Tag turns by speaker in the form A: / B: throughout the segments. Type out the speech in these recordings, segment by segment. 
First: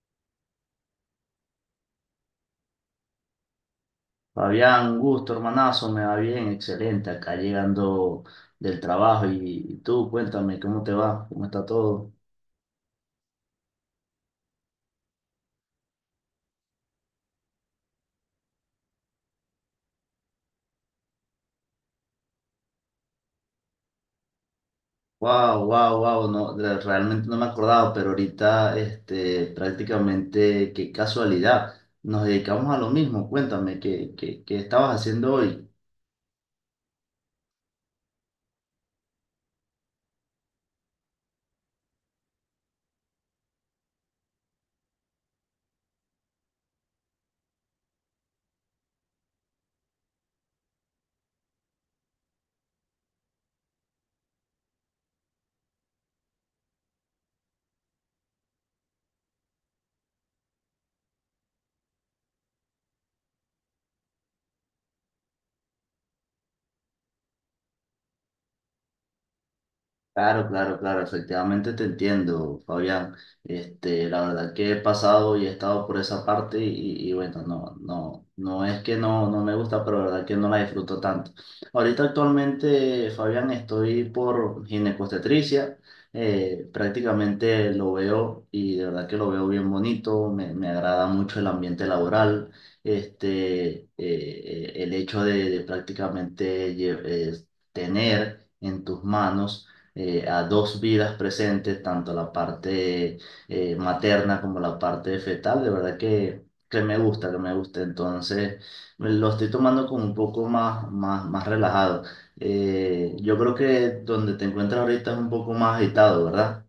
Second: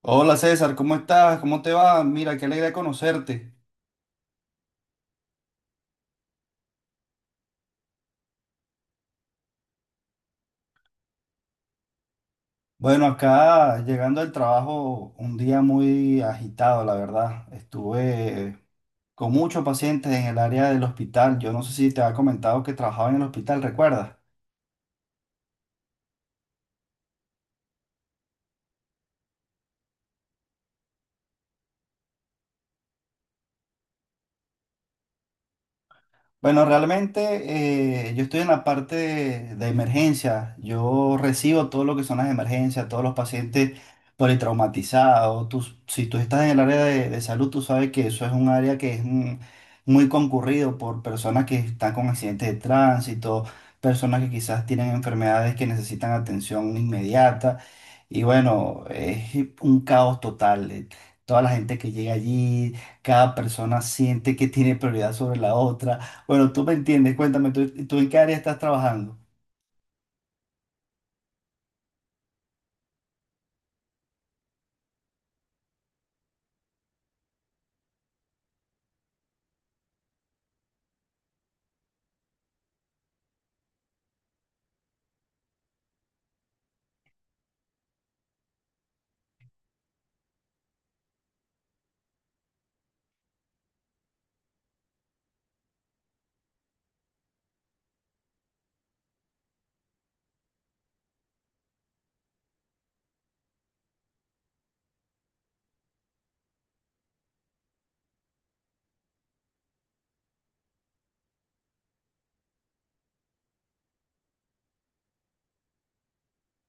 A: Hola César, ¿cómo estás? ¿Cómo te va? Mira, qué alegría conocerte.
B: Fabián, un gusto, hermanazo, me va bien, excelente, acá llegando del trabajo y tú, cuéntame, ¿cómo te va? ¿Cómo está todo?
A: Bueno, acá llegando al trabajo, un día muy agitado, la verdad. Estuve con muchos pacientes en el área del hospital. Yo no sé si te había comentado que trabajaba en el hospital, ¿recuerdas?
B: Wow, wow, wow, no, realmente no me acordaba, pero ahorita, este, prácticamente, qué casualidad, nos dedicamos a lo mismo, cuéntame, ¿qué estabas haciendo hoy?
A: Bueno, realmente yo estoy en la parte de emergencia. Yo recibo todo lo que son las emergencias, todos los pacientes politraumatizados. Si tú estás en el área de salud, tú sabes que eso es un área que es muy concurrido por personas que están con accidentes de tránsito, personas que quizás tienen enfermedades que necesitan atención inmediata. Y bueno, es un caos total. Toda la gente que llega allí, cada persona siente que tiene prioridad sobre la otra. Bueno, tú me entiendes, cuéntame, ¿tú en qué área estás trabajando?
B: Claro, efectivamente te entiendo, Fabián. Este, la verdad que he pasado y he estado por esa parte y bueno, no es que no me gusta, pero la verdad que no la disfruto tanto. Ahorita actualmente, Fabián, estoy por ginecostetricia. Prácticamente lo veo y de verdad que lo veo bien bonito, me agrada mucho el ambiente laboral, el hecho de prácticamente tener en tus manos, a dos vidas presentes, tanto la parte, materna, como la parte fetal. De verdad que me gusta, que me gusta. Entonces, me lo estoy tomando como un poco más relajado. Yo creo que donde te encuentras ahorita es un poco más agitado, ¿verdad?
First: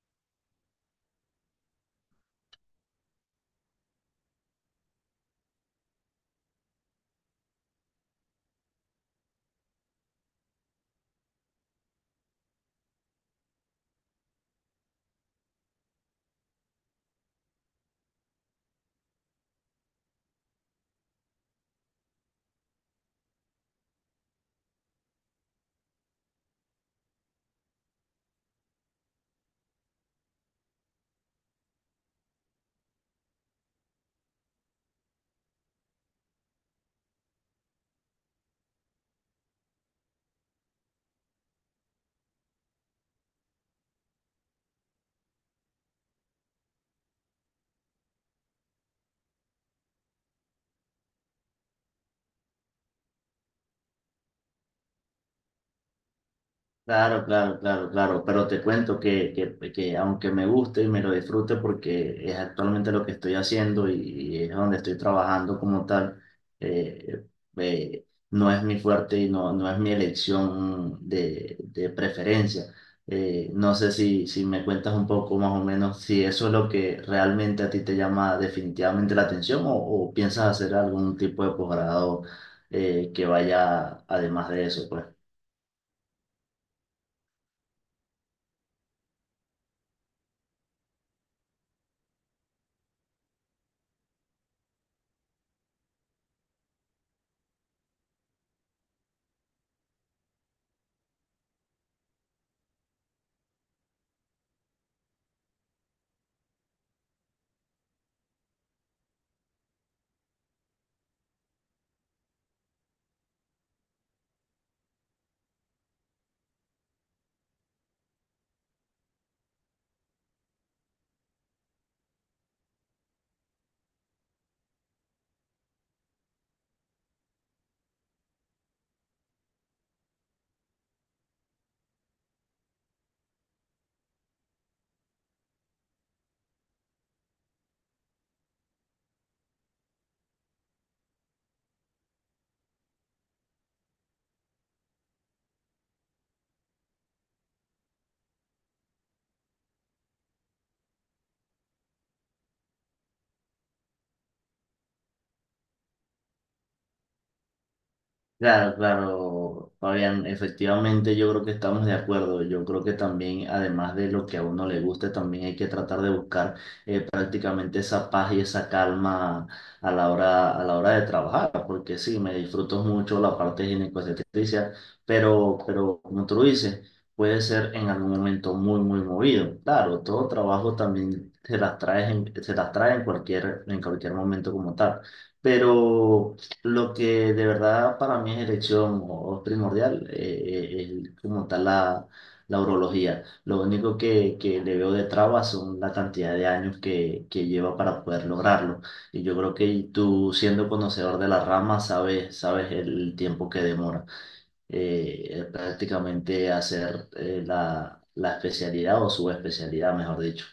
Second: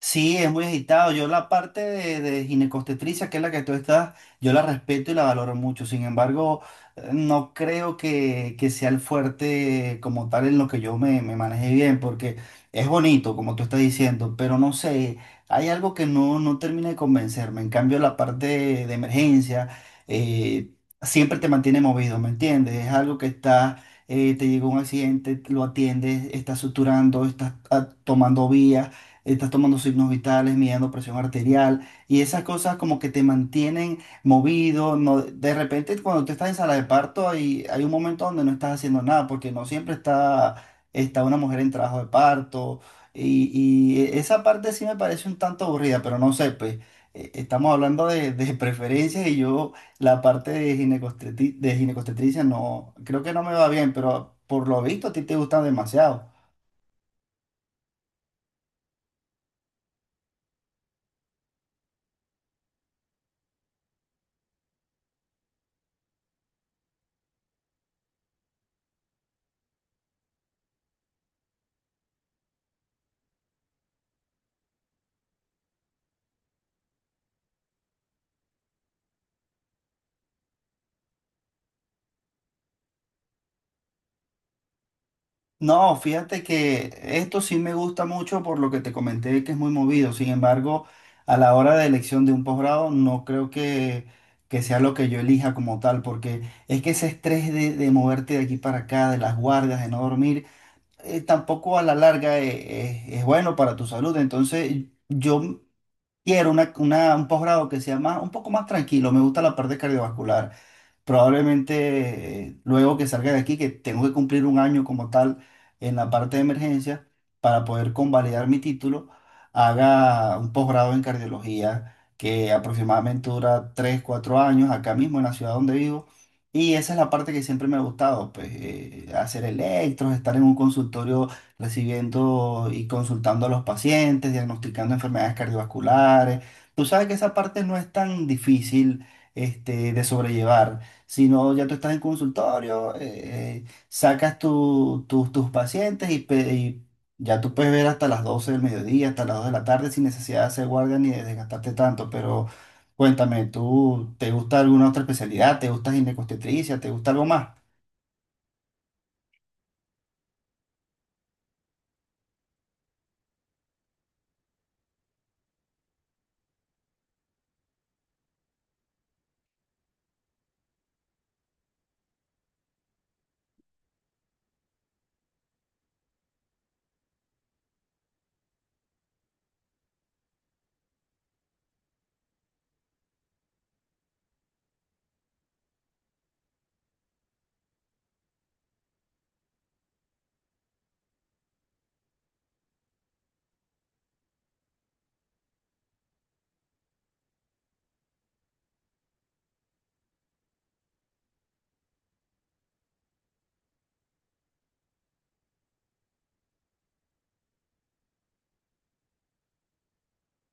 A: Sí, es muy agitado. Yo la parte de ginecobstetricia, que es la que tú estás, yo la respeto y la valoro mucho. Sin embargo, no creo que sea el fuerte como tal en lo que yo me manejé bien, porque es bonito, como tú estás diciendo, pero no sé, hay algo que no termina de convencerme. En cambio, la parte de emergencia eh, siempre te mantiene movido, ¿me entiendes? Es algo que está te llegó un accidente, lo atiendes, estás suturando, estás tomando vías, estás tomando signos vitales, midiendo presión arterial y esas cosas como que te mantienen movido. No, de repente cuando tú estás en sala de parto hay un momento donde no estás haciendo nada porque no siempre está una mujer en trabajo de parto y, y esa parte sí me parece un tanto aburrida, pero no sé, pues estamos hablando de preferencias y yo la parte de de ginecostetricia no, creo que no me va bien, pero por lo visto a ti te gustan demasiado.
B: Claro, pero te cuento que aunque me guste y me lo disfrute porque es actualmente lo que estoy haciendo y es donde estoy trabajando como tal. eh, eh, no es mi fuerte y no es mi elección de preferencia. No sé si me cuentas un poco más o menos si eso es lo que realmente a ti te llama definitivamente la atención o piensas hacer algún tipo de posgrado, que vaya además de eso, pues.
A: No, fíjate que esto sí me gusta mucho por lo que te comenté que es muy movido. Sin embargo, a la hora de elección de un posgrado, no creo que sea lo que yo elija como tal, porque es que ese estrés de moverte de aquí para acá, de las guardias, de no dormir, tampoco a la larga es bueno para tu salud. Entonces, yo quiero un posgrado que sea más, un poco más tranquilo. Me gusta la parte cardiovascular probablemente. Luego que salga de aquí, que tengo que cumplir un año como tal en la parte de emergencia para poder convalidar mi título, haga un posgrado en cardiología que aproximadamente dura 3 4 años acá mismo en la ciudad donde vivo. Y esa es la parte que siempre me ha gustado, pues hacer electros, estar en un consultorio recibiendo y consultando a los pacientes, diagnosticando enfermedades cardiovasculares. Tú sabes que esa parte no es tan difícil, este, de sobrellevar, sino ya tú estás en consultorio. Sacas tus pacientes y, y ya tú puedes ver hasta las 12 del mediodía, hasta las 2 de la tarde sin necesidad de hacer guardia ni de desgastarte tanto. Pero cuéntame, ¿tú te gusta alguna otra especialidad? ¿Te gusta ginecobstetricia? ¿Te gusta algo más?
B: Claro, claro, Fabián, efectivamente yo creo que estamos de acuerdo. Yo creo que también, además de lo que a uno le guste, también hay que tratar de buscar, prácticamente esa paz y esa calma a la hora de trabajar, porque sí, me disfruto mucho la parte ginecobstetricia, pero como tú lo dices, puede ser en algún momento muy movido. Claro, todo trabajo también se las trae en en cualquier momento como tal. Pero, lo que de verdad para mí es elección o es primordial, es como tal la urología. Lo único que le veo de trabas son la cantidad de años que lleva para poder lograrlo. Y yo creo que tú, siendo conocedor de la rama, sabes el tiempo que demora, prácticamente hacer, la, la especialidad o subespecialidad, mejor dicho.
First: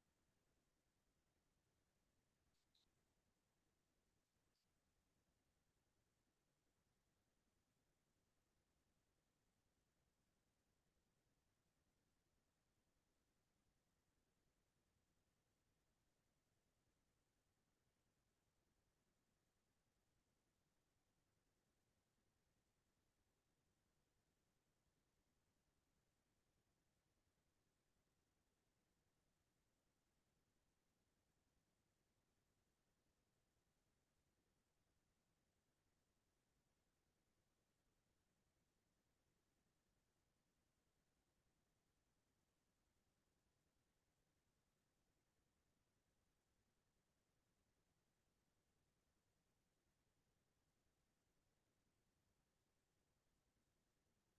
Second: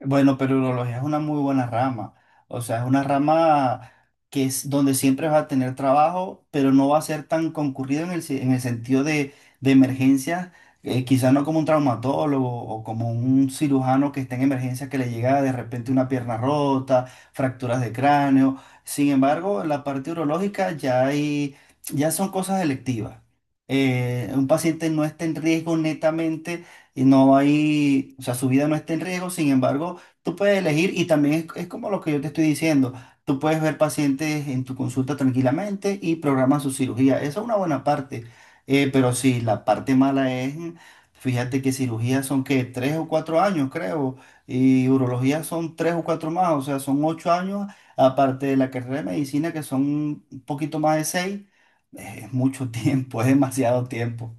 A: Bueno, pero urología es una muy buena rama. O sea, es una rama que es donde siempre vas a tener trabajo, pero no va a ser tan concurrido en en el sentido de emergencias. Quizás no como un traumatólogo o como un cirujano que está en emergencias que le llega de repente una pierna rota, fracturas de cráneo. Sin embargo, en la parte urológica ya ya son cosas electivas. Un paciente no está en riesgo netamente y no hay, o sea, su vida no está en riesgo. Sin embargo, tú puedes elegir y también es como lo que yo te estoy diciendo, tú puedes ver pacientes en tu consulta tranquilamente y programas su cirugía, esa es una buena parte. Pero sí, la parte mala es, fíjate que cirugías son que 3 o 4 años, creo, y urología son 3 o 4 más, o sea, son 8 años, aparte de la carrera de medicina que son un poquito más de 6, es mucho tiempo, es demasiado tiempo.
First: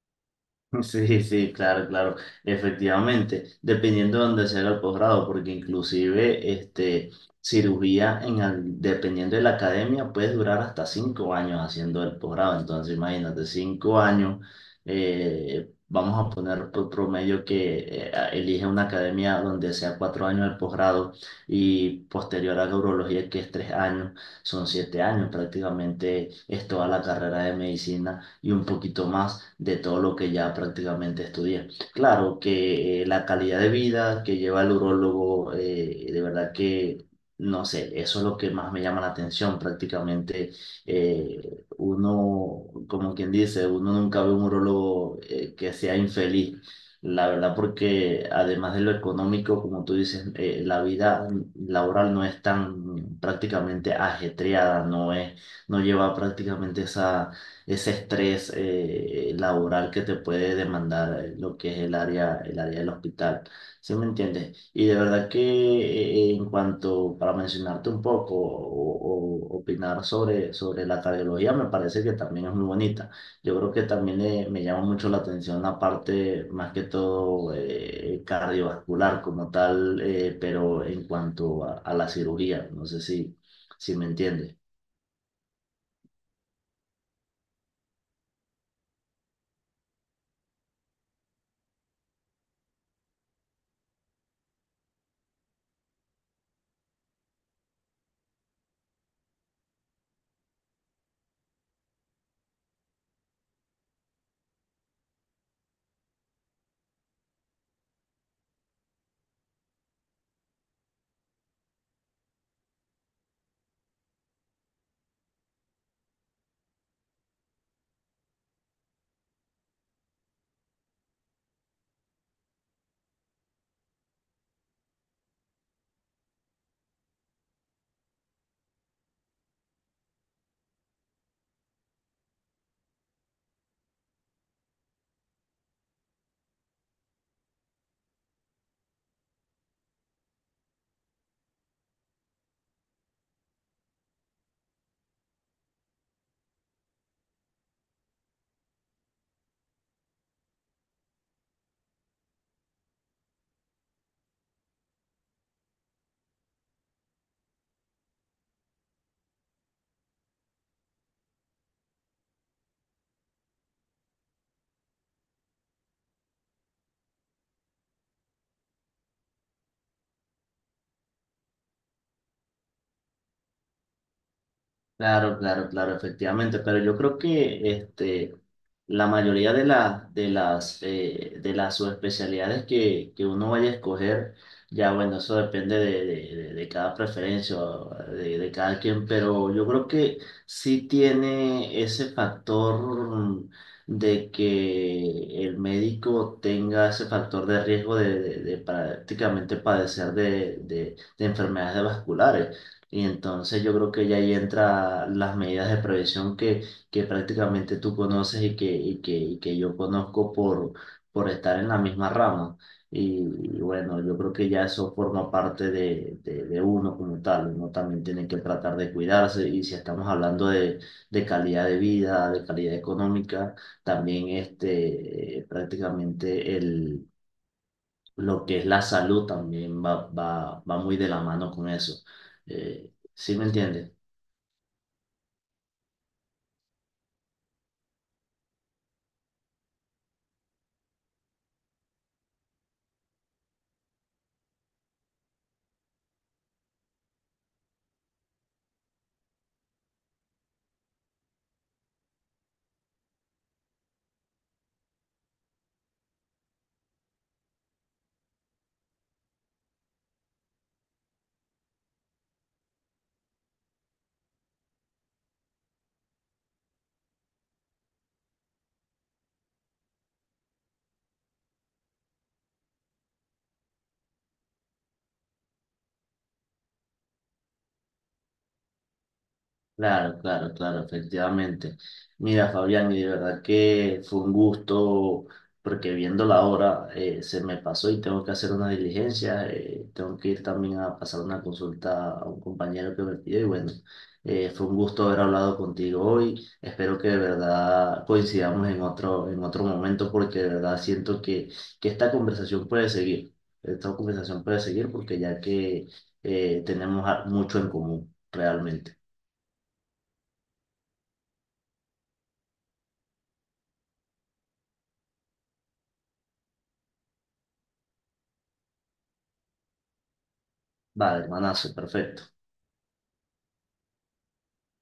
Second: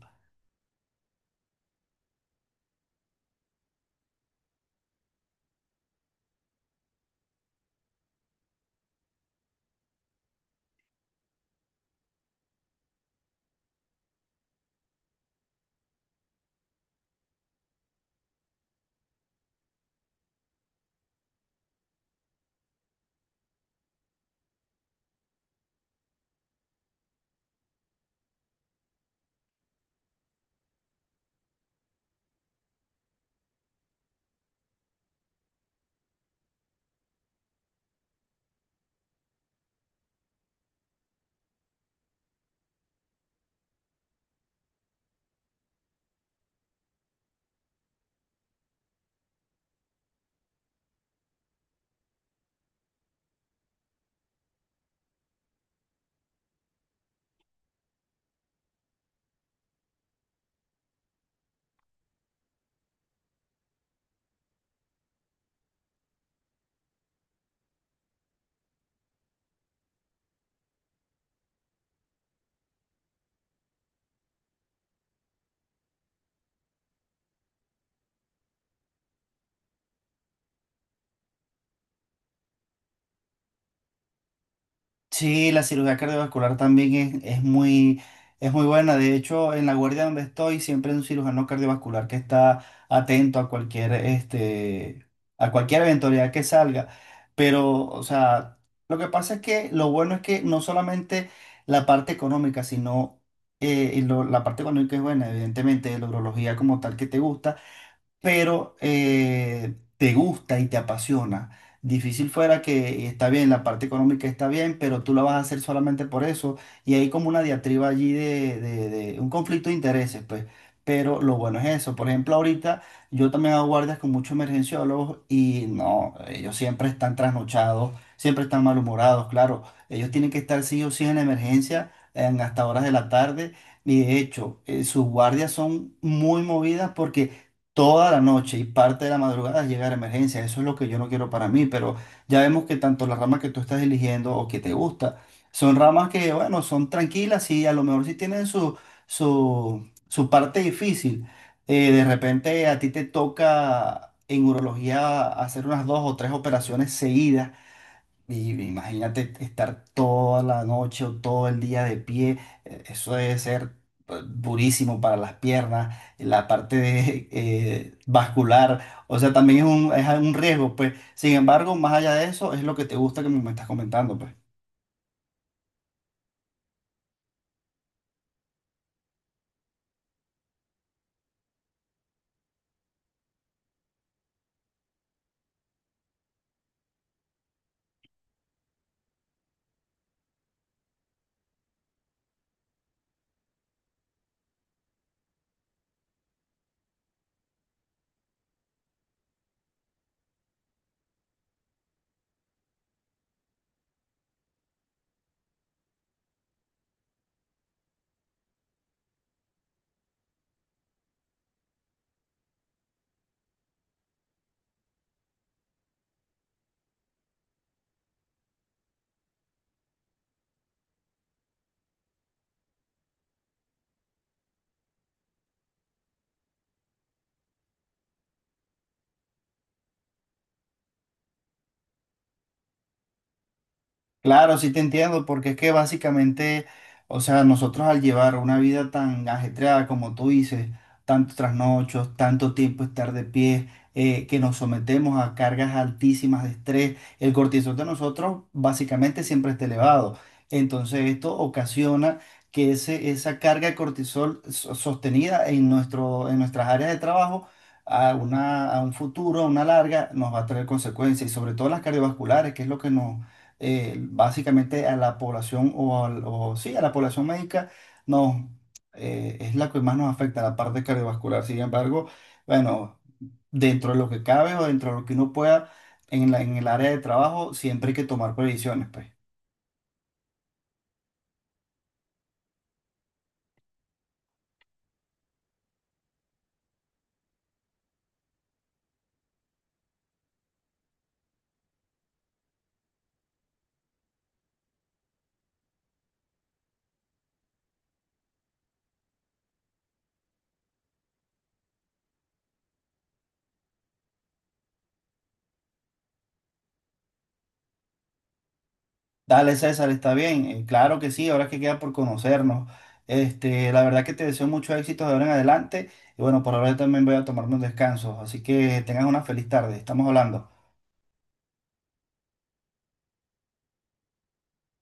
B: Sí, claro, claro, efectivamente, dependiendo de dónde sea el posgrado, porque inclusive este, cirugía, dependiendo de la academia, puede durar hasta cinco años haciendo el posgrado. Entonces imagínate, cinco años. Vamos a poner por promedio que elige una academia donde sea cuatro años el posgrado, y posterior a la urología, que es tres años, son siete años prácticamente. Es toda la carrera de medicina y un poquito más de todo lo que ya prácticamente estudié. Claro que, la calidad de vida que lleva el urólogo, de verdad que, no sé, eso es lo que más me llama la atención. Prácticamente, uno, como quien dice, uno nunca ve un urólogo, que sea infeliz. La verdad, porque además de lo económico, como tú dices, la vida laboral no es tan prácticamente ajetreada, no es, no lleva prácticamente esa ese estrés, laboral, que te puede demandar, lo que es el área del hospital. ¿Sí me entiendes? Y de verdad que en cuanto, para mencionarte un poco o opinar sobre la cardiología, me parece que también es muy bonita. Yo creo que también, me llama mucho la atención la parte más que todo, cardiovascular como tal. Pero en cuanto a la cirugía, no sé si me entiendes.
A: Sí, la cirugía cardiovascular también es muy buena. De hecho, en la guardia donde estoy, siempre hay un cirujano cardiovascular que está atento a cualquier, este, a cualquier eventualidad que salga. Pero, o sea, lo que pasa es que lo bueno es que no solamente la parte económica, sino la parte económica es buena, evidentemente, de la urología como tal que te gusta, pero te gusta y te apasiona. Difícil fuera que está bien, la parte económica está bien, pero tú la vas a hacer solamente por eso. Y hay como una diatriba allí de, de un conflicto de intereses, pues. Pero lo bueno es eso. Por ejemplo, ahorita yo también hago guardias con muchos emergenciólogos y no, ellos siempre están trasnochados, siempre están malhumorados, claro. Ellos tienen que estar sí o sí en la emergencia en hasta horas de la tarde. Y de hecho, sus guardias son muy movidas porque toda la noche y parte de la madrugada es llegar a emergencia. Eso es lo que yo no quiero para mí, pero ya vemos que tanto las ramas que tú estás eligiendo o que te gusta, son ramas que, bueno, son tranquilas y a lo mejor sí tienen su parte difícil. De repente a ti te toca en urología hacer unas 2 o 3 operaciones seguidas. Y imagínate estar toda la noche o todo el día de pie, eso debe ser durísimo para las piernas, la parte de, vascular, o sea, también es un riesgo, pues. Sin embargo, más allá de eso, es lo que te gusta que me estás comentando, pues.
B: Claro, efectivamente, pero yo creo que este, la mayoría de las subespecialidades que uno vaya a escoger, ya bueno, eso depende de cada preferencia, o de cada quien, pero yo creo que sí tiene ese factor de que el médico tenga ese factor de riesgo de prácticamente padecer de enfermedades vasculares. Y entonces yo creo que ya ahí entra las medidas de prevención que prácticamente tú conoces y que yo conozco por estar en la misma rama. Y, y bueno, yo creo que ya eso forma parte de uno como tal. Uno también tiene que tratar de cuidarse y si estamos hablando de calidad de vida, de calidad económica, también este, prácticamente el lo que es la salud también va muy de la mano con eso. ¿Sí me entiendes?
A: Claro, sí te entiendo, porque es que básicamente, o sea, nosotros al llevar una vida tan ajetreada como tú dices, tantos trasnochos, tanto tiempo estar de pie, que nos sometemos a cargas altísimas de estrés, el cortisol de nosotros básicamente siempre está elevado. Entonces esto ocasiona que esa carga de cortisol sostenida en nuestro, en nuestras áreas de trabajo a una, a un futuro, a una larga, nos va a traer consecuencias y sobre todo las cardiovasculares, que es lo que nos básicamente a la población o, o sí, a la población médica no, es la que más nos afecta, la parte cardiovascular. Sin embargo, bueno, dentro de lo que cabe o dentro de lo que uno pueda en en el área de trabajo, siempre hay que tomar previsiones, pues.
B: Claro, efectivamente. Mira, Fabián, y de verdad que fue un gusto, porque viendo la hora, se me pasó y tengo que hacer una diligencia. Tengo que ir también a pasar una consulta a un compañero que me pidió y bueno, fue un gusto haber hablado contigo hoy. Espero que de verdad coincidamos en otro momento, porque de verdad siento que esta conversación puede seguir, esta conversación puede seguir porque ya que, tenemos mucho en común, realmente.
A: Dale, César, está bien. Claro que sí, ahora que queda por conocernos. Este, la verdad que te deseo mucho éxito de ahora en adelante. Y bueno, por ahora yo también voy a tomarme un descanso. Así que tengas una feliz tarde. Estamos hablando.
B: Vale, hermanazo, perfecto.